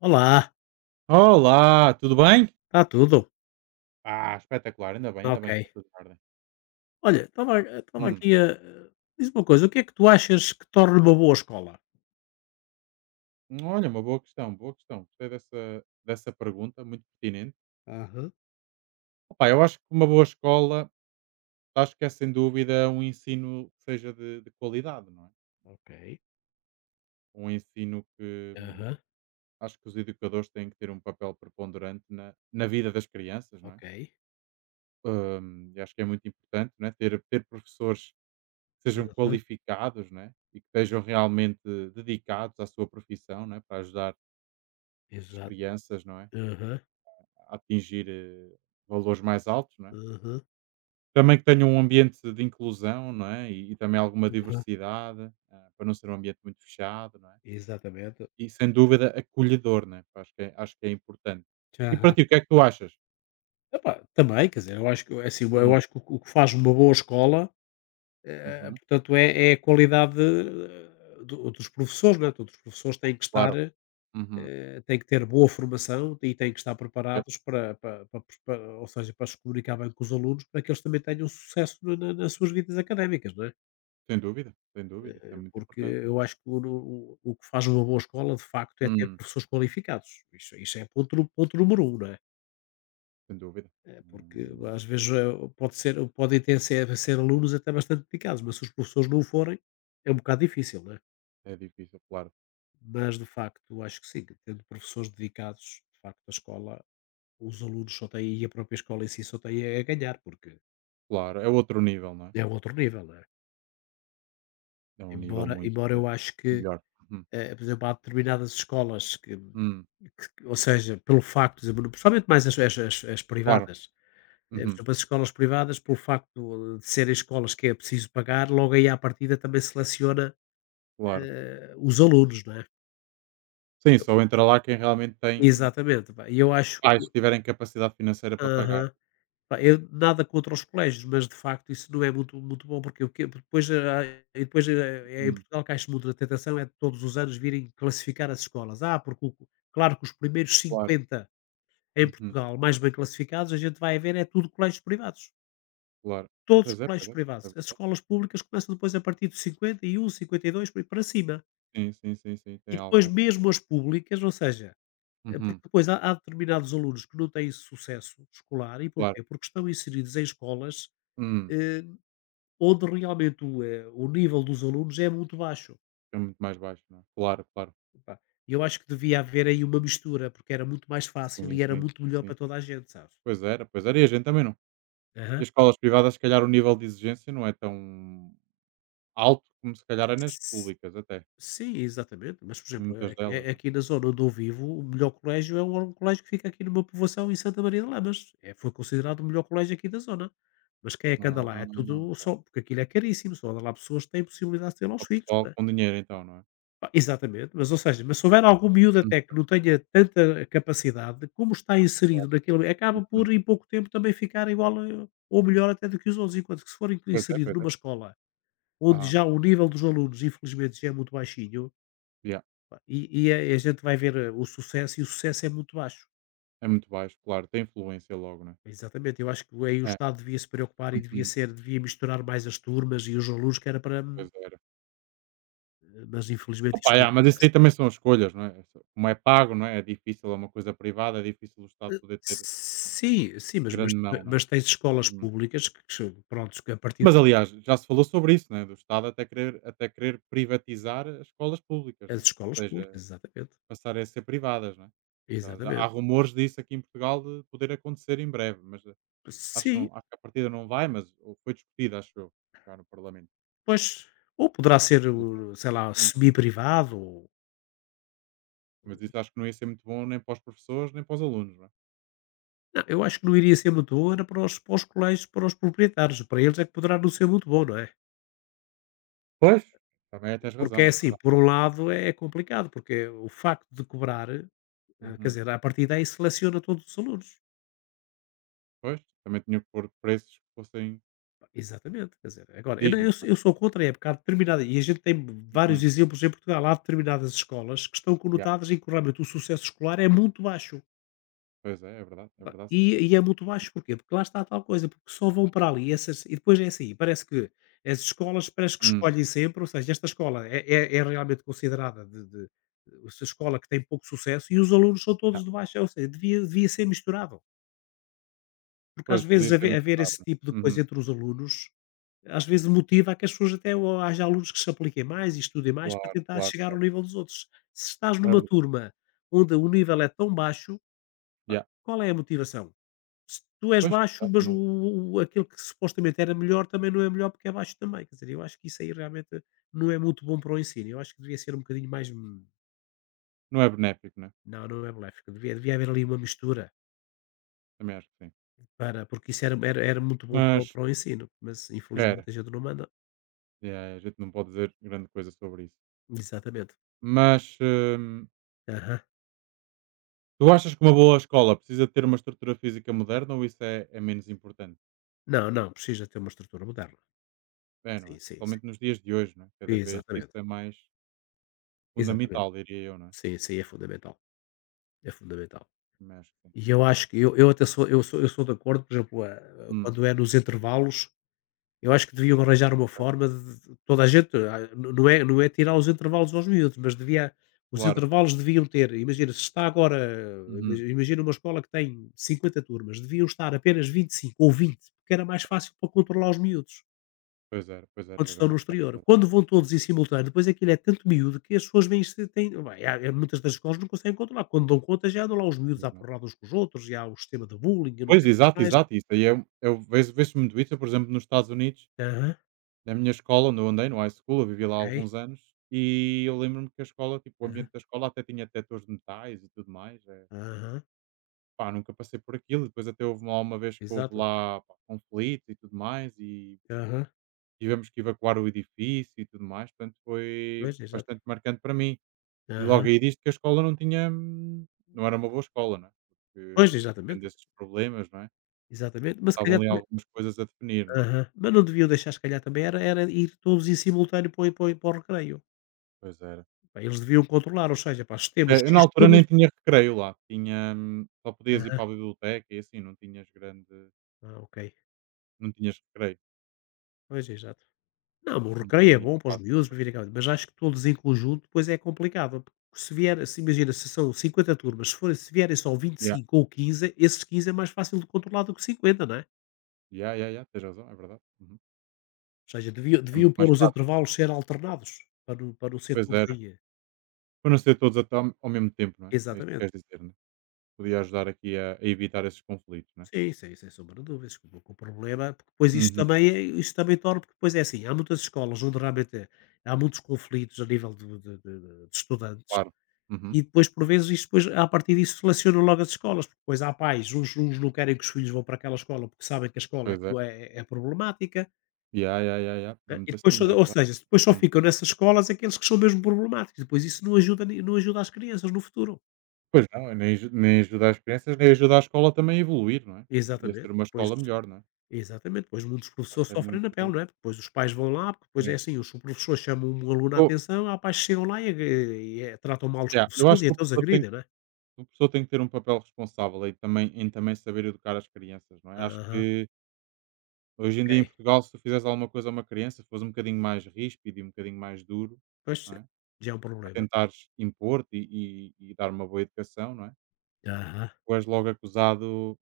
Olá, Olá, tudo bem? está tudo? Ah, espetacular, Está ainda ok. bem que está tudo em ordem. Olha, estava Hum, aqui a. Diz uma coisa, o que é que tu achas que torna uma boa escola? Olha, uma boa questão, boa questão. Gostei dessa pergunta, muito pertinente. Aham, Opa, eu acho que uma boa escola, acho que é sem dúvida um ensino que seja de qualidade, não é? ok. Um ensino que Aham, acho que os educadores têm que ter um papel preponderante na vida das crianças, não é? ok. E acho que é muito importante, não é? Ter professores que sejam Aham, qualificados, não é? E que estejam realmente dedicados à sua profissão, não é? Para ajudar as exato. crianças, não é? Aham, A atingir valores mais altos, não é? aham, Também que tenha um ambiente de inclusão, não é? E também alguma aham, diversidade, para não ser um ambiente muito fechado, não é? exatamente. E sem dúvida acolhedor, né? Acho que é importante. E para Aham. ti, o que é que tu achas? Epá, também, quer dizer, eu acho que, assim, eu Hum. acho que o, que o que faz uma boa escola, Uhum, portanto, é a qualidade dos professores, não é? Todos os professores têm que estar. claro. Uhum. Têm que ter boa formação e têm que estar Yep. preparados para ou seja, para se comunicar bem com os alunos, para que eles também tenham sucesso na na nas suas vidas académicas, não é? Sem dúvida, sem dúvida, isso é Eh, muito porque importante, não é? eu acho que o que faz uma boa escola, de facto, é ter Hum. professores qualificados. Isso é ponto número um, não é? Sem dúvida. Porque Hum, às vezes, pode ser podem ter ser ser alunos até bastante dedicados, mas se os professores não o forem, é um bocado difícil, não é? É difícil, claro. Mas, de facto, acho que sim, que tendo professores dedicados, de facto, a escola os alunos só têm e a própria escola em si só tem é a ganhar, porque Claro, é outro nível, não é? é um outro nível, não é? É um nível Embora muito embora eu acho que, melhor. Uhum. Por exemplo, há determinadas escolas que Hum, que ou seja, pelo facto, por exemplo, principalmente mais as Claro. privadas, por Uhum, exemplo, as escolas privadas, pelo facto de serem escolas que é preciso pagar, logo aí à partida também seleciona, claro. Os alunos, não é? Sim, Eu- só entra lá quem realmente tem Exatamente, pá, e eu acho que pais que tiverem capacidade financeira para pagar. Pá, eu nada contra os colégios, mas de facto isso não é muito, muito bom, porque o que depois, e depois em Hum, Portugal cai-se muito na tentação é de todos os anos virem classificar as escolas. Ah, porque claro que os primeiros Claro. 50 em Uhum, Portugal mais bem classificados, a gente vai ver, é tudo colégios privados. claro. Todos os Pois é, pois colégios é. privados. É As verdade. escolas públicas começam depois a partir dos 50 de 51, 52 por aí para cima. Sim, sim, sim, sim, E tem depois alguns. mesmo as públicas, ou seja, porque Uhum, depois há determinados alunos que não têm sucesso escolar. E claro. porquê? Porque estão inseridos em escolas Hum, eh, onde realmente o nível dos alunos é muito baixo. É muito mais baixo, não é? Claro, claro. Epá, eu acho que devia haver aí uma mistura, porque era muito mais fácil Sim, e era sim, muito melhor para sim. toda a gente, sabes? Pois era, pois era. E a gente também não. E Aham. as escolas privadas, se calhar, o nível de exigência não é tão alto como se calhar é nas S- públicas, até. Sim, exatamente. Mas, por Em exemplo, muitas aqui, delas, eh, né? aqui na zona onde eu vivo, o melhor colégio é um colégio que fica aqui numa povoação em Santa Maria de Lamas. É, foi considerado o melhor colégio aqui da zona. Mas quem é que Não anda é? lá? Ah, É tudo ok. só, porque aquilo é caríssimo, só anda lá pessoas que têm possibilidade de ter lá os Só filhos. pessoal com dinheiro, então, não é? Pá, exatamente, mas ou seja, mas se houver algum miúdo Hum, até que não tenha tanta capacidade, como está Claro. inserido naquele acaba Uhum. por em pouco tempo também ficar igual a ou melhor até do que os outros, enquanto que se for inclu Pois é, inserido pois é. numa escola onde ah já o nível dos alunos infelizmente já é muito baixinho, Yeah. pá, e a gente vai ver o sucesso e o sucesso é muito baixo. É muito baixo, claro, tem influência logo, não Exatamente, eu acho que aí o é? É. Estado devia se preocupar e Uhum. Devia misturar mais as turmas e os alunos que era para Pois era. mas infelizmente isso Opa, não yeah, mas isso acontece. aí também são escolhas, não é? Como é pago, não é? É difícil, é uma coisa privada, é difícil o Estado poder ter Sim, sim, mas mas grande mão, não é? mas tens escolas Uhum. públicas que prontos, que a partir Mas aliás, já se falou sobre isso, não é? Do Estado até querer privatizar as escolas públicas, não das é? escolas Ou seja, públicas, exatamente, passarem a ser privadas, não é? Já há exatamente. rumores disso aqui em Portugal de poder acontecer em breve, mas acho que, não, Sim, acho que a partida não vai, mas ou foi discutida, acho eu, já no Parlamento. pois, ou poderá ser o sei lá, Uhum. semi-privado ou Mas isso acho que não ia ser muito bom nem para os professores, nem para os alunos, não é? não, eu acho que não iria ser muito bom era para os colégios, para os proprietários, para eles é que poderá não ser muito bom, não é? Pois. Também é, tens Porque razão, é é assim, verdade. por um lado é complicado, porque o facto de cobrar, quer Uhum. dizer, a partir daí seleciona todos os alunos. Pois, também tinha que pôr preços que fossem Exatamente, quer dizer, agora, eu, eu, dignos, sou não eu é? sou contra a época, há determinada, e a gente tem vários Uhum. exemplos em Portugal, há determinadas escolas que estão Yeah. conotadas em que realmente o sucesso escolar é muito baixo. Pois é, é Pá, verdade, sim, E, senhor. e é muito baixo porquê? Porque lá está a tal coisa, porque só vão para ali, essas, e depois é assim, parece que as escolas parece que Hum. escolhem sempre, ou seja, esta escola é, é realmente considerada essa escola que tem pouco sucesso e os alunos são Yeah. todos de baixo, ou seja, devia ser misturado. Porque às Pois, vezes podia ser haver, muito haver caro, esse não tipo de é? coisa Uhum. entre os alunos às vezes motiva a que as pessoas até o haja alunos que se apliquem mais e estudem mais para Claro, tentar claro, chegar ao claro. nível dos outros. Se estás É numa verdade. turma onde o nível é tão baixo, pá, Yeah. qual é a motivação? Se tu és Pois, baixo, exato, mas o, não, aquele que supostamente era melhor também não é melhor porque é baixo também. Quer dizer, eu acho que isso aí realmente não é muito bom para o ensino. Eu acho que devia ser um bocadinho mais. Não é benéfico, né? Não, não é benéfico. Devia haver ali uma mistura, Também acho que sim. para, porque isso era muito bom para o, Mas, para o ensino, mas era. infelizmente a gente não manda. Yeah, a gente não pode dizer grande coisa sobre isso. Exatamente. Mas, Aham. tu achas que uma boa escola precisa ter uma estrutura física moderna ou isso é, é menos importante? Não, não, precisa ter uma estrutura moderna. É, não Sim, é? sim, sim. Principalmente nos dias de hoje, não é? Cada vez isso Exatamente, é mais exatamente. fundamental, diria eu, não é? Sim, sim, é fundamental, é fundamental. Também acho que sim. E eu acho que eu até sou eu sou eu sou de acordo, por exemplo, Hum, quando é nos intervalos, eu acho que deviam arranjar uma ok, forma de toda a gente não é tirar os intervalos aos miúdos, mas devia os claro. intervalos deviam ter imagina, se está agora Uhum. Imagina uma escola que tem 50 turmas, deviam estar apenas 25 ou 20, porque era mais fácil para controlar os miúdos. Pois era, Quando era bem estão no mais fácil. exterior. Era Quando vão todos em simultâneo, depois aquilo é tanto miúdo que as pessoas vêm se têm vai, há muitas das escolas não conseguem controlar. Quando dão conta, já andam lá os miúdos à preciso, não é? porrada uns com os outros, e há o sistema de bullying, e não Pois, sei o que exato, mais. exato. Isso aí eu vejo, vejo muito isso. Eu, por exemplo, nos Estados Unidos, Aham, na minha escola, onde eu andei, no high school, eu vivi lá há ok. alguns anos, e eu lembro-me que a escola, tipo, o Aham, ambiente da escola até tinha detectores de metais e tudo mais. É, aham, pá, nunca passei por aquilo. Depois até houve lá uma vez que houve exato. lá pá, conflito e tudo mais, e Aham, tivemos que evacuar o edifício e tudo mais, portanto foi pois, exato. bastante marcante para mim. E logo Aham, aí diz que a escola não tinha não era uma boa escola, não é? Porque pois, além exatamente. desses problemas, não é? Exatamente, mas se Faltavam calhar ali também algumas coisas a definir, não é? aham, mas não deviam deixar, se calhar também era era ir todos em simultâneo para o recreio. Pois era. Pá, eles deviam controlar, ou seja, pá, se temos Eu na X altura turmas nem tinha recreio lá, tinha só podias ir aham, para a biblioteca e assim, não tinhas grande, ah, ok. não tinhas recreio, Pois, exato. Não, o não recreio é tinha bom para os espaço. miúdos, para virem cá, mas acho que todos em conjunto depois é complicado. Porque se vier, se imagina, se são 50 turmas, se vierem só vinte e Yeah. cinco ou 15 esses 15 é mais fácil de controlar do que 50 não é? Yeah, yeah, yeah, tens razão, é verdade. Uhum. Ou seja, deviam, É deviam muito pôr mais os prático. intervalos ser alternados, para não ser Pois todos era. aí. Para não ser todos a tam ao mesmo tempo, não é? É isso que Exatamente. queres dizer, não é? Podia ajudar aqui a evitar esses conflitos, né? Sim, sim, sem sombra de dúvidas. Que o problema, porque depois isso Uhum. também, é- isso também torna, porque depois é assim, há muitas escolas onde realmente é, há muitos conflitos a nível de estudantes, Claro. Uhum. e depois, por vezes, isso depois, a partir disso, selecionam logo as escolas, porque depois há pais, uns não querem que os filhos vão para aquela escola porque sabem que a escola é, Pois é. é problemática, Ya, ya, ya, ya. É né? E muito depois, assim, só- é ou verdade. seja, depois só Hum. ficam nessas escolas aqueles que são mesmo problemáticos, depois isso não ajuda, não ajuda as crianças no futuro. Pois não, nem ajuda as crianças, nem ajuda a escola também a evoluir, não é? E a ser Exatamente, e uma depois, escola melhor, não é? exatamente, depois muitos Portanto, professores é sofrem na pele, muito. não é? Porque depois os pais vão lá, porque depois é É. assim, os professores chamam um aluno à Eu, atenção, há pais que chegam lá e, e, tratam mal os ya, eu professores acho e que o até os professor tem agridem, não é? que, o professor tem que ter um papel responsável aí também, em também saber educar as crianças, não é? Acho Aham, que hoje em dia em ok. Portugal, se tu fizeres alguma coisa a uma criança, se fores um bocadinho mais ríspido e um bocadinho mais duro, Pois, não é? já é um A problema. tentares impor-te e dar uma boa educação, não é? Aham. Tu és logo acusado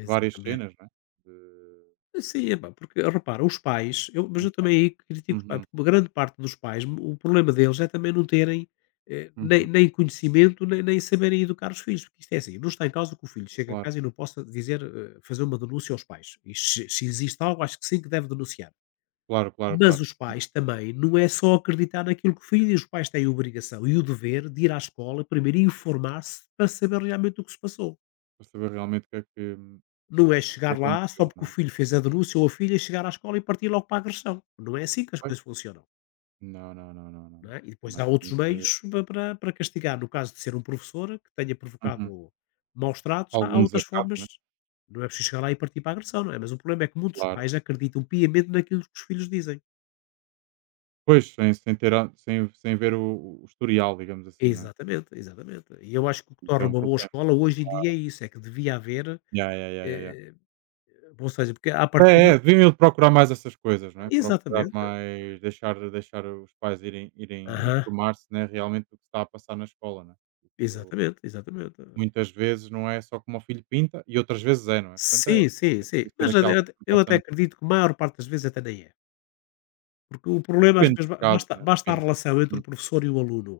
de várias cenas, não é? De. Sim, epá, porque repara, os pais, eu, mas eu também aí critico os pais, Uhum, porque uma grande parte dos pais, o problema deles é também não terem nem, uhum. nem conhecimento, nem saberem educar os filhos, porque isto é assim, não está em causa que o filho chegue a Claro, casa e não possa dizer, fazer uma denúncia aos pais. E se existe algo, acho que sim que deve denunciar. claro, claro, Mas claro. os pais também, não é só acreditar naquilo que o filho diz, os pais têm a obrigação e o dever de ir à escola primeiro e informar-se para saber realmente o que se passou. Para saber realmente Não é o que chegar lá só aconteceu, porque não é? o filho fez a denúncia ou a filha chegar à escola e partir logo para a agressão. Não é assim que as Pois. coisas funcionam, Não, não, não, não, não, não não. é? E depois Não é há outros assim que. meios pa para para castigar. No caso de ser um professor que tenha Uhum. provocado maus tratos, há Algum outras desacato, formas. né? Não é preciso chegar lá e partir para a agressão, não é? Mas o problema é que muitos Claro. pais acreditam piamente naquilo que os filhos dizem. Pois, sem, sem ter a sem, ver o historial, digamos assim, não é? Exatamente, exatamente. E eu acho que o que Isso é torna um uma boa problema. escola hoje em dia é isso, é que devia haver, Ya, ya, ya, ya, ya. eh, ou seja, porque à partida Deviam procurar mais essas coisas, não é? Procurar exatamente. mais, deixar os pais irem, irem Aham. informar-se, né? Realmente do que está a passar na escola, né? Exatamente, exatamente. Muitas vezes não é só como o filho pinta e outras vezes é, não é? Portanto é Sim, sim, é sim. preciso ter Mas aqui algum eu cuidado até também, não é? acredito que a maior parte das vezes até nem é. Porque o problema às Depende vezes dos ba casos, basta né? basta a Depende. relação entre Hum, o professor e o aluno.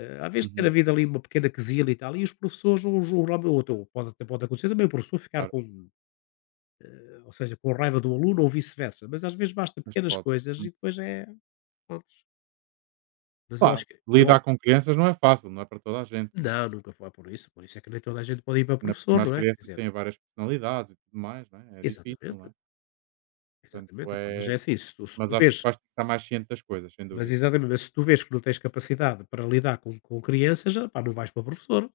Às vezes ter uhum, havido ali uma pequena quesilha e tal, e os professores um julgam ou outro, pode até pode acontecer também o professor ficar claro, com, ou seja, com raiva do aluno ou vice-versa, mas às vezes basta mas pequenas pode. coisas e Hum. depois é prontos. Mas eu Pá, acho que eu acho lidar com crianças não é fácil, não é para toda a gente, não é? não, nunca foi por isso é que nem toda a gente pode ir para Ainda por professor, cima as não é? Quer crianças dizer têm várias personalidades e tudo mais, não é? É difícil, não exatamente, é? Portanto exatamente, opá, mas é, é assim, se tu se mas tu acho que os vês pais têm que estar mais cientes das coisas, sem Mas dúvida, exatamente, mas se tu vês que não tens capacidade para lidar com crianças, pá, não vais para professor.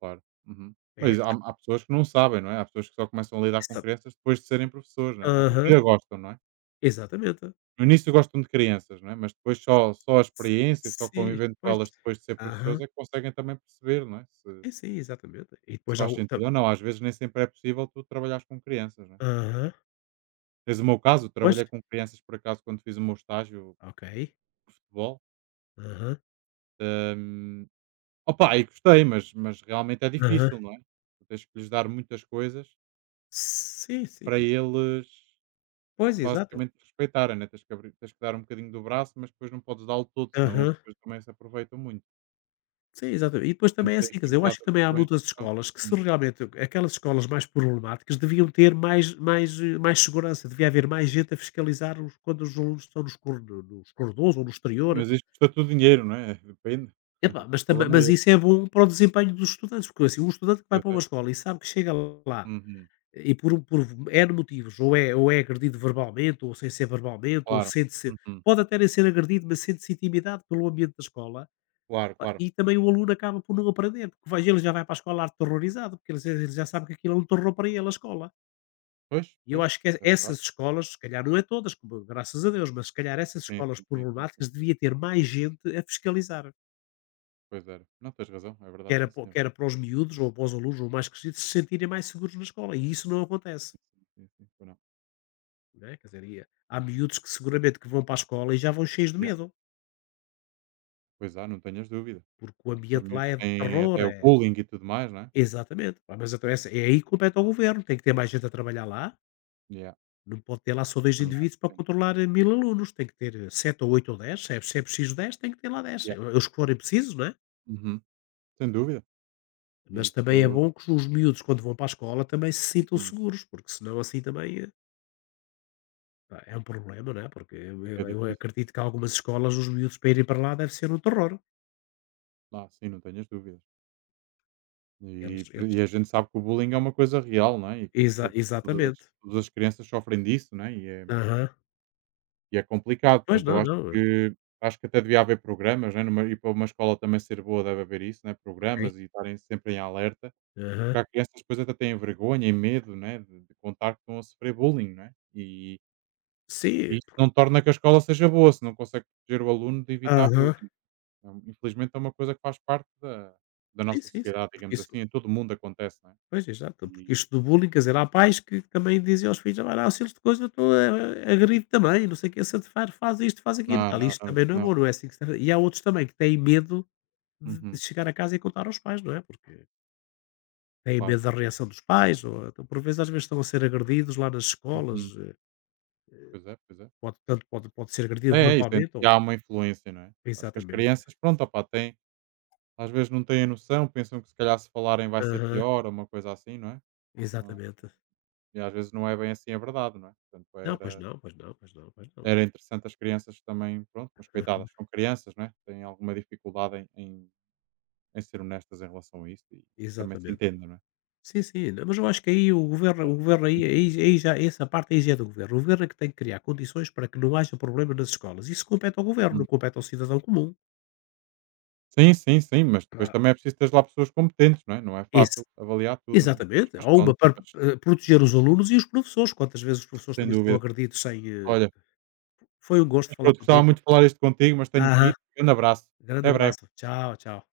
claro. Uhum. É Mas há essa há pessoas que não sabem, não é? Há pessoas que só começam a lidar com exa crianças depois de serem professores, não é? A partir aham, de gostam, não é? exatamente. No início gostam de crianças, não é? Mas depois só a experiência e só Sim, convivendo com pois. elas depois de ser professores Aham. é que conseguem também perceber, não é? Se Sim, sim, exatamente. E se depois há faz o tam sentido ou não. Às vezes nem sempre é possível tu trabalhares com crianças, não é? aham, Tens o meu caso, eu pois, trabalhei com crianças por acaso quando fiz o meu estágio ok. de futebol. Aham, Hum, Opa, e gostei, mas realmente é aham. difícil, não é? Tu tens que lhes dar muitas coisas Sim, sim. para eles Pois, exato. basicamente respeitarem, né? Tens que abrir, tens que dar um bocadinho do braço, mas depois não podes dar o todo, senão eles Aham. depois também se aproveitam muito. Sim, exatamente. E depois Portanto, também é tem assim, quer aqui dizer, uma eu acho que data de também há questões muitas que são escolas que se hum, realmente aquelas escolas mais problemáticas deviam ter mais, mais segurança, devia haver mais gente a fiscalizar quando os alunos estão nos corredores ou no exterior. mas isto custa tudo dinheiro, não é? Depende. Epá, mas, O também, problema é mas esse. isso é bom para o desempenho dos estudantes, porque assim, um estudante que vai Pois para uma é. escola e sabe que chega lá Uhum. e por, por N motivos, ou é agredido verbalmente, ou sem ser verbalmente, ou Claro. sente-se, Uhum. pode até nem ser agredido, mas sente-se intimidado pelo ambiente da escola. Claro, Pá, claro. e também o aluno acaba por não aprender, porque vai ele já vai para a escola aterrorizado, porque ele já sabe que aquilo é um terror para ele, a escola. Pois, E eu pois, acho que é essas verdade. escolas, se calhar não é todas, como graças a Deus, mas se calhar essas Sim, escolas sim, sim, sim, sim. problemáticas devia ter mais gente a fiscalizar, Pois era. Não, tens razão, é que verdade, era, sim, senhor. que era para os miúdos ou para os alunos ou mais crescidos se sentirem mais seguros na escola. E isso não acontece. Sim, sim, sim, sim, pois não. Não é? Quer dizer, e há miúdos que seguramente que vão para a escola e já vão cheios de Yeah. medo, Pois há, não tenhas dúvida. porque o Nós, os ambiente lá miúdos é de têm terror, até o é. bullying e tudo mais, não é? Exatamente. Pá, mas então é aí que compete ao governo, tem que ter mais gente a trabalhar lá. Yeah. Não pode ter lá só dois Também acho indivíduos para que sim. controlar, 1000 alunos, tem que ter 7 ou 8 ou dez, se é se é preciso 10 tem que ter lá dez, Yeah. Os que forem precisos, não é? Uhum. Sem dúvida. Mas também é Isso bom que os miúdos quando vão para a escola também se sintam uhum seguros, porque senão assim também, pá, é um problema, não é? Porque eu fica eu eu difícil. acredito que algumas escolas os miúdos para irem para lá deve ser um terror. Ah, sim, não tenhas dúvida. Eles E, por, eles e a gente sabe que o bullying é uma coisa real, não é? E que exa toda, todas as, exatamente. todas as crianças sofrem disso, não é? E é, Aham. e é complicado. Pois Portanto, eu não, não, acho que até devia haver programas, né? Numa, e para uma escola também ser boa deve haver isso, né? ok. Programas e estarem sempre em alerta. Aham. Porque há crianças que depois até têm vergonha e medo, né? De contar que estão a sofrer bullying, não é? E Sim. isso não torna que a escola seja boa, se não consegue proteger o aluno de evitar Aham. bullying. Então, infelizmente é uma coisa que faz parte da, da Sim, nossa sim, sim, sociedade, porque digamos assim, em todo o mundo acontece, não é? pois, exato, porque isto do bullying, quer dizer, há pais que também dizem aos filhos: "Ah, lá, se eles de coisa, eu estou agride também, não sei o que, se te faz, faz isto, faz aquilo e Ah, tal." não, Isto não, isso também não é não. bom, não é assim que se deve. E há outros também que têm medo de Uhum, chegar a casa e contar aos pais, não é? Porque têm claro. medo da reação dos pais, ou então, por vezes, às vezes estão a ser agredidos lá nas escolas, Uhum. Pois é, pois é. pode, tanto pode, pode ser agredido É, é isso, verbalmente e ou. há uma influência, não é? Acho que as Exatamente. crianças, pronto, opá, têm, às vezes não têm a noção, pensam que se calhar se falarem vai ser Aham, pior ou uma coisa assim, não é? Ah, exatamente. e às vezes não é bem assim a verdade, não é? Portanto, Não, pois era, não, pois não, pois não, pois não. era interessante as crianças também, pronto, mas Aham, coitadas, são crianças, não é? Têm alguma dificuldade em, em, em ser honestas em relação a isso e também se exatamente. entendem, não é? Sim, sim, não, mas eu acho que aí o Claro. governo aí aí aí já essa parte aí já é do governo. O governo é que tem que criar condições para que não haja problema nas escolas. Isso compete ao governo, não compete ao cidadão comum. Sim, sim, sim, mas depois Claro. também é preciso teres lá pessoas competentes, não é? Não é fácil Esse avaliar tudo, não é? Exatamente, há Mas uma pronto, para, mas proteger os alunos e os professores, quantas vezes os professores sem também são dúvida. agredidos sem, eh Olha, foi um gosto mas falar pronto, gostava contigo. muito de falar isto contigo, mas tenho que Aham, ir. Grande abraço. grande Até breve. abraço. Tchau, tchau.